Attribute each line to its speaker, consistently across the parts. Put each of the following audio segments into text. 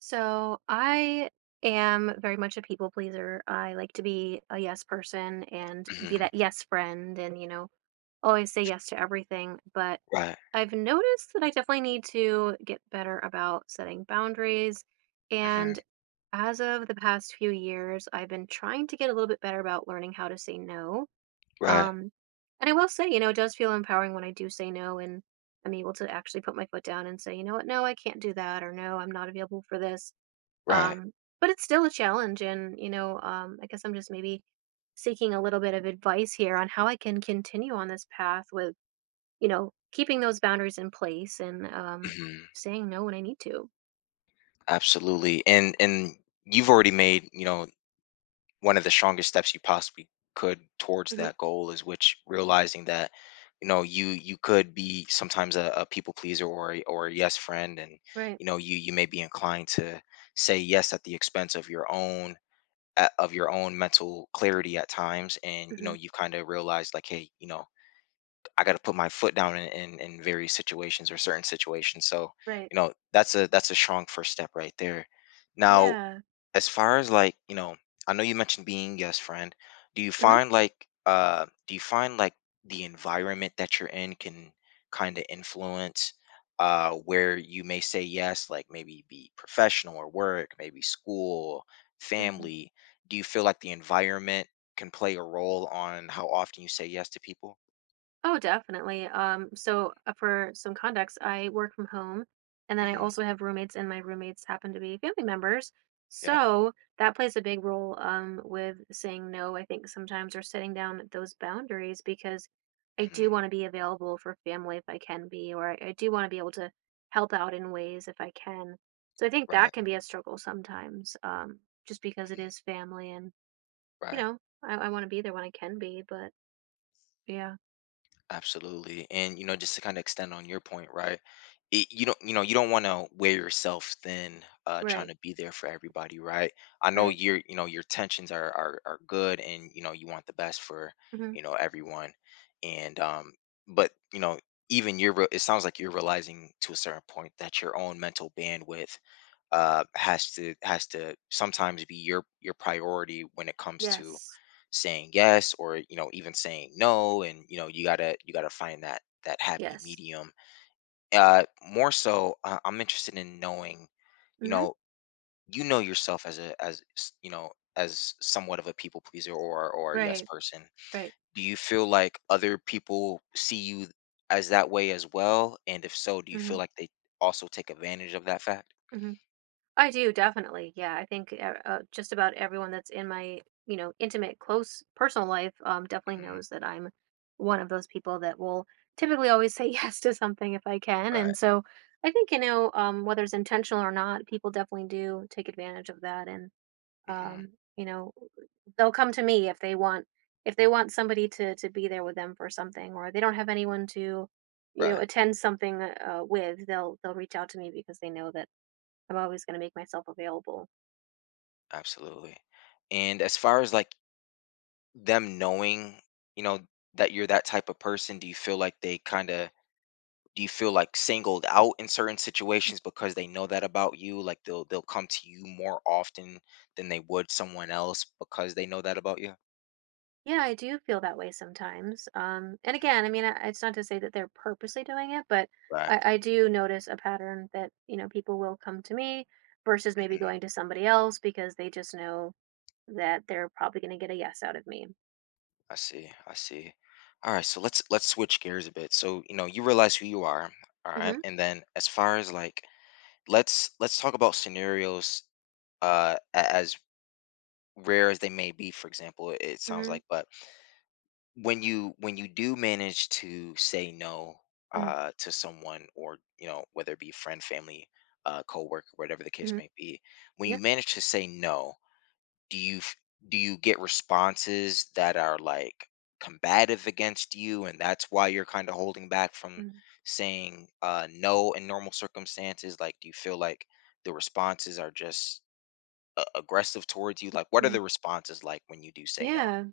Speaker 1: So I am very much a people pleaser. I like to be a yes person and be
Speaker 2: Mhm.
Speaker 1: that yes friend and, always say yes to everything. But
Speaker 2: Right.
Speaker 1: I've noticed that I definitely need to get better about setting boundaries.
Speaker 2: Mhm.
Speaker 1: And as of the past few years, I've been trying to get a little bit better about learning how to say no.
Speaker 2: Right.
Speaker 1: Um, and I will say, it does feel empowering when I do say no and I'm able to actually put my foot down and say, you know what, no, I can't do that, or no, I'm not available for this
Speaker 2: Right.
Speaker 1: um, but it's still a challenge and, I guess I'm just maybe seeking a little bit of advice here on how I can continue on this path with, keeping those boundaries in place and
Speaker 2: Mhm.
Speaker 1: saying no when I need to.
Speaker 2: Absolutely. And you've already made, you know, one of the strongest steps you possibly could towards
Speaker 1: Hmm.
Speaker 2: that goal is which realizing that, you know, you could be sometimes a people pleaser or a yes friend. And
Speaker 1: Right.
Speaker 2: you know, you may be inclined to say yes at the expense of your own a- of your own mental clarity at times, and you know,
Speaker 1: Hmm.
Speaker 2: you've kind of realized like, hey, you know, I got to put my foot down in, in various situations or certain situations. So,
Speaker 1: Right.
Speaker 2: you know, that's a strong first step right there. Now,
Speaker 1: Yeah.
Speaker 2: as far as like, you know, I know you mentioned being yes friend. Do you
Speaker 1: Hmm.
Speaker 2: find like do you find like the environment that you're in can kind of influence where you may say yes, like maybe be professional or work, maybe school,
Speaker 1: Hmm.
Speaker 2: family? Do you feel like the environment can play a role on how often you say yes to people?
Speaker 1: Oh, definitely. So for some context, I work from home and then I
Speaker 2: hmm
Speaker 1: also have roommates and my roommates happen to be family members.
Speaker 2: Yeah.
Speaker 1: So that plays a big role with saying no, I think sometimes, or setting down those boundaries, because I do
Speaker 2: Mhm.
Speaker 1: want to be available for family if I can be, or I do want to be able to help out in ways if I can. So I think that
Speaker 2: Right.
Speaker 1: can be a struggle sometimes, just because it
Speaker 2: Mhm.
Speaker 1: is family and you
Speaker 2: Right.
Speaker 1: know, I want to be there when I can be, but yeah.
Speaker 2: Absolutely. And you know, just to kind of extend on your point, right? It, you don't, you know, you don't want to wear yourself thin, trying
Speaker 1: Right,
Speaker 2: to be there for everybody, right? I know
Speaker 1: right.
Speaker 2: your, you know, your tensions are are good, and you know, you want the best for,
Speaker 1: Mhm.
Speaker 2: you know, everyone, and but you know, even it sounds like you're realizing to a certain point that your own mental bandwidth has to sometimes be your priority when it comes to
Speaker 1: Yes.
Speaker 2: saying yes or you know, even saying no. And you know, you gotta find that that happy
Speaker 1: Yes.
Speaker 2: medium. uh More so, I'm interested in knowing, you
Speaker 1: Mhm.
Speaker 2: know, yourself as a you know, as somewhat of a people pleaser or a yes
Speaker 1: Right.
Speaker 2: person.
Speaker 1: Right.
Speaker 2: Do you feel like other people see you as that way as well, and if so, do you feel
Speaker 1: Mhm.
Speaker 2: like they also take advantage of that fact?
Speaker 1: Mhm. I do definitely. Yeah, I think, just about everyone that's in my, intimate, close personal life, definitely
Speaker 2: hmm
Speaker 1: knows that I'm one of those people that will typically always say yes to something if I can.
Speaker 2: right
Speaker 1: And so I think, whether it's intentional or not, people definitely do take advantage of that. And
Speaker 2: hmm
Speaker 1: um, you know they'll come to me if they want somebody to be there with them for something, or they don't have anyone to
Speaker 2: Right.
Speaker 1: attend something with. They'll reach out to me because they know that I'm always going to make myself available.
Speaker 2: Absolutely. And as far as like them knowing, you know, that you're that type of person, do you feel like they kind of do you feel like singled out in certain situations because they know that about you? Like they'll come to you more often than they would someone else because they know that about you?
Speaker 1: Yeah, I do feel that way sometimes. And
Speaker 2: hmm
Speaker 1: again, I mean, it's not to say that they're purposely doing it, but
Speaker 2: Right.
Speaker 1: I do notice a pattern that, people will come to me versus maybe going
Speaker 2: hmm
Speaker 1: to somebody else because they just know that they're probably going to get a yes out of me.
Speaker 2: I see. I see. All right, so let's switch gears a bit. So, you know, you realize who you are, all right?
Speaker 1: Hmm.
Speaker 2: And then as far as like, let's talk about scenarios, as rare as they may be, for example, it sounds
Speaker 1: Hmm.
Speaker 2: like. But when you do manage to say no,
Speaker 1: Hmm.
Speaker 2: to someone, or you know, whether it be friend, family, coworker, whatever the case
Speaker 1: Hmm.
Speaker 2: may be, when you
Speaker 1: Yeah.
Speaker 2: manage to say no, do you f- do you get responses that are like combative against you, and that's why you're kind of holding back from
Speaker 1: Mm-hmm.
Speaker 2: saying no in normal circumstances? Like, do you feel like the responses are just a aggressive towards you? Like, what are
Speaker 1: Mm-hmm.
Speaker 2: the responses like when you do say no?
Speaker 1: Yeah.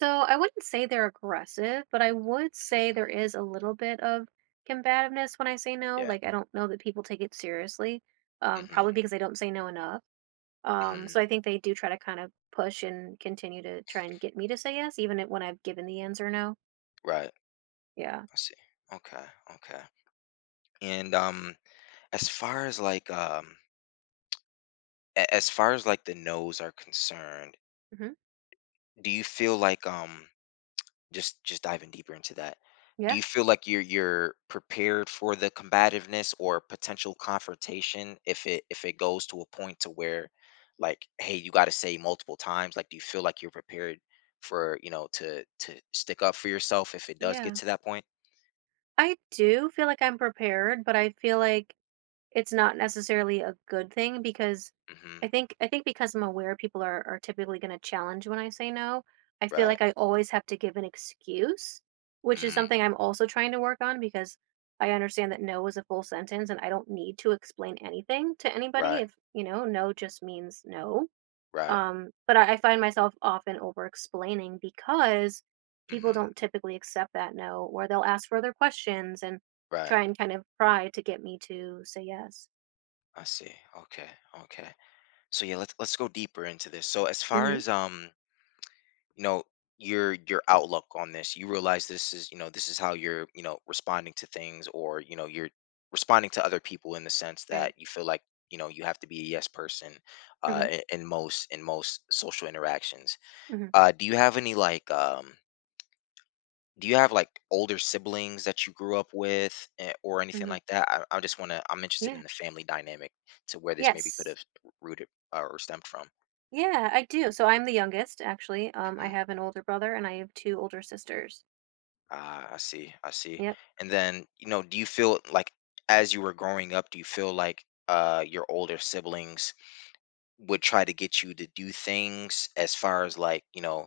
Speaker 1: So I wouldn't say they're aggressive, but I would say
Speaker 2: Mhm.
Speaker 1: there is a little bit of combativeness when I say no.
Speaker 2: Yeah.
Speaker 1: Like, I don't know that people take it seriously, probably
Speaker 2: hmm
Speaker 1: because I don't say no enough. Um,
Speaker 2: hmm
Speaker 1: so I think they do try to kind of push and continue to try and get me to say yes, even when I've given the answer no.
Speaker 2: Right.
Speaker 1: Yeah.
Speaker 2: I see. Okay. Okay. And as far as like as far as like the no's are concerned,
Speaker 1: Hmm.
Speaker 2: do you feel like just diving deeper into that, do
Speaker 1: Yeah.
Speaker 2: you feel like you're prepared for the combativeness or potential confrontation, if it goes to a point to where like, hey, you got to say multiple times? Like, do you feel like you're prepared for, you know, to stick up for yourself if it does get
Speaker 1: Yeah.
Speaker 2: to that point?
Speaker 1: I do feel like I'm prepared, but I feel like it's not necessarily a good thing because
Speaker 2: mm-hmm
Speaker 1: I think because I'm aware people are typically going to challenge when I say no. I feel
Speaker 2: right
Speaker 1: like I always have to give an excuse, which is
Speaker 2: mm,
Speaker 1: something I'm also trying to work on, because I understand that no is a full sentence and I don't need to explain anything to anybody
Speaker 2: right
Speaker 1: if, no just means no.
Speaker 2: right
Speaker 1: But I find myself often over explaining because people
Speaker 2: mm-hmm
Speaker 1: don't typically accept that no, or they'll ask further questions and
Speaker 2: right.
Speaker 1: try and kind of pry to get me to say yes.
Speaker 2: I see. Okay. Okay. So yeah, let's go deeper into this. So as far
Speaker 1: Mhm.
Speaker 2: as you know, your outlook on this, you realize this is, you know, this is how you're, you know, responding to things, or you know, you're responding to other people in the sense
Speaker 1: Right.
Speaker 2: that you feel like, you know, you have to be a yes person,
Speaker 1: Mhm.
Speaker 2: in most social interactions.
Speaker 1: Mhm.
Speaker 2: Do you have any like do you have like older siblings that you grew up with, or anything
Speaker 1: Mhm.
Speaker 2: like that? I just want to, I'm interested
Speaker 1: Yeah.
Speaker 2: in the family dynamic to where this maybe could
Speaker 1: Yes.
Speaker 2: have rooted, or stemmed from.
Speaker 1: Yeah, I do. So I'm the youngest, actually. I
Speaker 2: Mm-hmm.
Speaker 1: have an older brother and I have two older sisters.
Speaker 2: Ah, I see, I see.
Speaker 1: Yep.
Speaker 2: And then, you know, do you feel like as you were growing up, do you feel like your older siblings would try to get you to do things as far as like,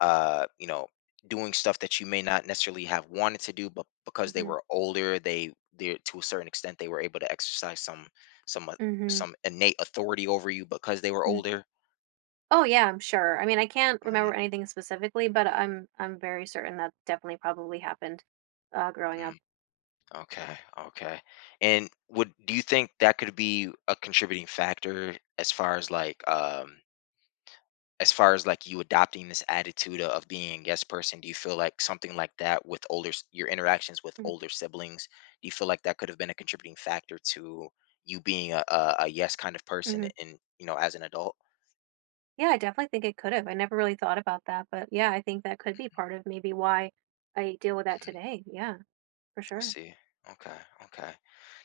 Speaker 2: you know, doing stuff that you may not necessarily have wanted to do, but because they
Speaker 1: Mhm.
Speaker 2: were older, they to a certain extent they were able to exercise some some uh,
Speaker 1: Mhm.
Speaker 2: some innate authority over you because they were
Speaker 1: Mhm.
Speaker 2: older.
Speaker 1: Oh yeah, I'm sure. I mean, I can't remember
Speaker 2: Mhm,
Speaker 1: anything specifically, but I'm very certain that definitely probably happened growing up.
Speaker 2: mhm. Okay, okay. And would do you think that could be a contributing factor as far as like as far as like you adopting this attitude of being a guest person? Do you feel like something like that with older your interactions with
Speaker 1: Mhm.
Speaker 2: older siblings, do you feel like that could have been a contributing factor to you being a yes kind of person,
Speaker 1: Mhm.
Speaker 2: and you know, as an adult?
Speaker 1: Yeah, I definitely think it could have. I never really thought about that, but yeah, I think that could be part of maybe why I deal with that
Speaker 2: Mhm,
Speaker 1: today. Yeah, for
Speaker 2: I
Speaker 1: sure.
Speaker 2: see. Okay, okay.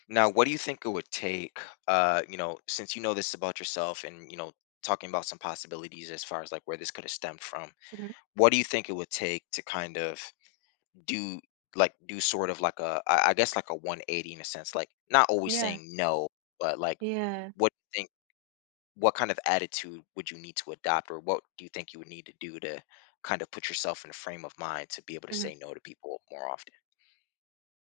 Speaker 2: Now, what do you think it would take, you know, since you know this about yourself, and, you know, talking about some possibilities as far as like where this could have stemmed from,
Speaker 1: Hmm.
Speaker 2: what do you think it would take to kind of do like do sort of like I guess like a 180 in a sense, like not always
Speaker 1: Yeah.
Speaker 2: saying no, but like,
Speaker 1: Yeah.
Speaker 2: what do you think, what kind of attitude would you need to adopt, or what do you think you would need to do to kind of put yourself in a frame of mind to be able to
Speaker 1: Mhm.
Speaker 2: say no to people more often?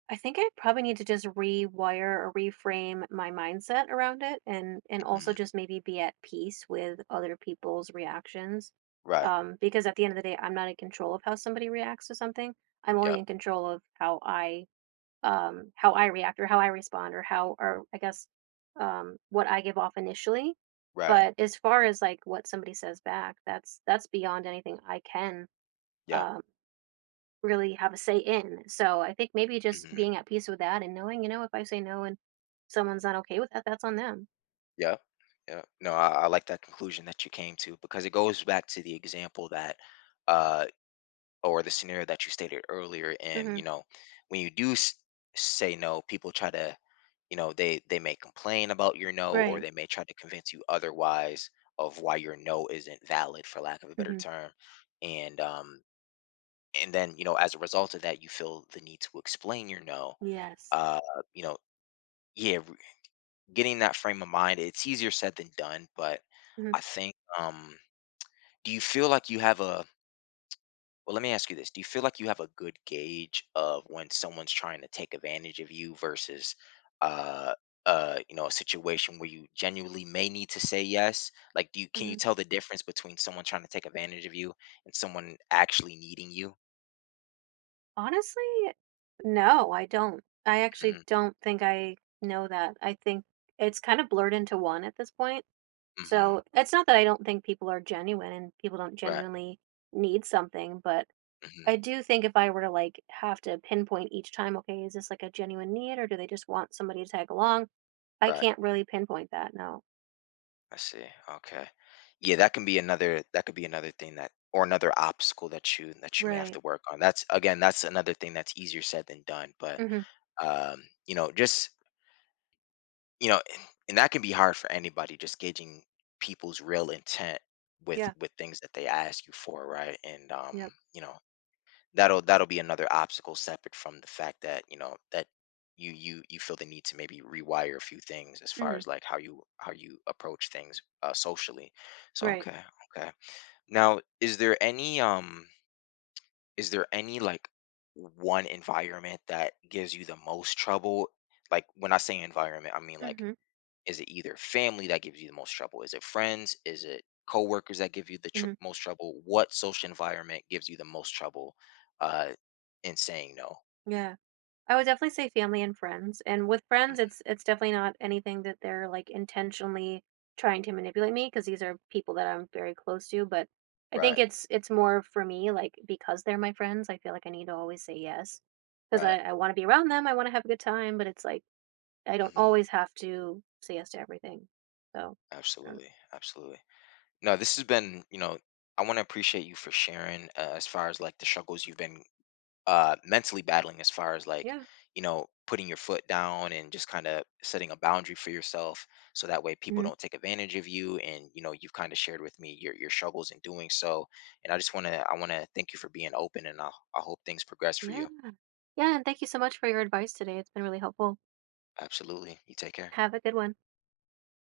Speaker 1: I think I probably need to just rewire or reframe my mindset around it, and also
Speaker 2: Mhm.
Speaker 1: just maybe be at peace with other people's reactions.
Speaker 2: Right.
Speaker 1: Because at the end of the day, I'm not in control of how somebody reacts to something. I'm only
Speaker 2: Yep.
Speaker 1: in control of how I react, or how I respond, or how, or I guess what I give off initially.
Speaker 2: Right.
Speaker 1: But as far as like what somebody says back, that's beyond anything I can
Speaker 2: Yep.
Speaker 1: um really have a say in. So I think maybe just being at peace with that and knowing, if I say no and someone's not okay with that, that's on them.
Speaker 2: Yeah. Yeah. No, I like that conclusion that you came to, because it goes back to the example that, uh, or the scenario that you stated earlier. And,
Speaker 1: Hmm.
Speaker 2: you know, when you say no, people try to, you know, they may complain about your no, or
Speaker 1: Right.
Speaker 2: they may try to convince you otherwise of why your no isn't valid, for lack of a better
Speaker 1: Hmm.
Speaker 2: term. And, um, and then, you know, as a result of that, you feel the need to explain your no.
Speaker 1: Yes.
Speaker 2: Uh, you know, yeah, getting that frame of mind, it's easier said than done. But
Speaker 1: Hmm.
Speaker 2: I think do you feel like you have a, well, let me ask you this. Do you feel like you have a good gauge of when someone's trying to take advantage of you versus uh you know, a situation where you genuinely may need to say yes? Like, do you, can you
Speaker 1: Hmm.
Speaker 2: tell the difference between someone trying to take advantage of you and someone actually needing you?
Speaker 1: Honestly, no, I don't. I actually
Speaker 2: Mhm.
Speaker 1: don't think I know that. I think it's kind of blurred into one at this point.
Speaker 2: Mhm.
Speaker 1: So it's not that I don't think people are genuine and people don't
Speaker 2: Right.
Speaker 1: genuinely need something, but I
Speaker 2: Mhm.
Speaker 1: do think if I were to like have to pinpoint each time, okay, is this like a genuine need or do they just want somebody to tag along? I
Speaker 2: Right.
Speaker 1: can't really pinpoint that, no.
Speaker 2: I see. Okay. Yeah, that can be another, that could be another thing that, or another obstacle that you may have
Speaker 1: Right.
Speaker 2: to work on. That's again, that's another thing that's easier said than done. But
Speaker 1: Mhm.
Speaker 2: you know, just you know, and that can be hard for anybody, just gauging people's real intent
Speaker 1: Yeah.
Speaker 2: with things that they ask you for, right? And
Speaker 1: Yep.
Speaker 2: you know, that'll that'll be another obstacle separate from the fact that you know that you feel the need to maybe rewire a few things as far
Speaker 1: Mhm.
Speaker 2: as like how you approach things, socially. So
Speaker 1: Right.
Speaker 2: okay, okay. Now, is there any like one environment that gives you the most trouble? Like, when I say environment, I mean like,
Speaker 1: Mhm.
Speaker 2: is it either family that gives you the most trouble? Is it friends? Is it coworkers that give you the
Speaker 1: Mhm.
Speaker 2: most trouble? What social environment gives you the most trouble uh, in saying no?
Speaker 1: Yeah. I would definitely say family and friends, and with
Speaker 2: Mm,
Speaker 1: friends, it's definitely not anything that they're, like, intentionally trying to manipulate me, because these are people that I'm very close to, but I think
Speaker 2: right,
Speaker 1: it's more for me, like, because they're my friends, I feel like I need to always say yes because
Speaker 2: right.
Speaker 1: I wanna be around them, I wanna have a good time, but it's like, I don't
Speaker 2: hmm
Speaker 1: always have to say yes to everything, so, I don't know.
Speaker 2: Absolutely, absolutely. No, this has been, you know, I want to appreciate you for sharing, as far as like the struggles you've been mentally battling, as far as like,
Speaker 1: Yeah.
Speaker 2: you know, putting your foot down and just kind of setting a boundary for yourself so that way people
Speaker 1: Mhm.
Speaker 2: don't take advantage of you. And you know, you've kind of shared with me your struggles in doing so, and I want to thank you for being open, and I hope things progress for
Speaker 1: Yeah.
Speaker 2: you.
Speaker 1: Yeah, and thank you so much for your advice today. It's been really helpful.
Speaker 2: Absolutely, you take care.
Speaker 1: Have a good one.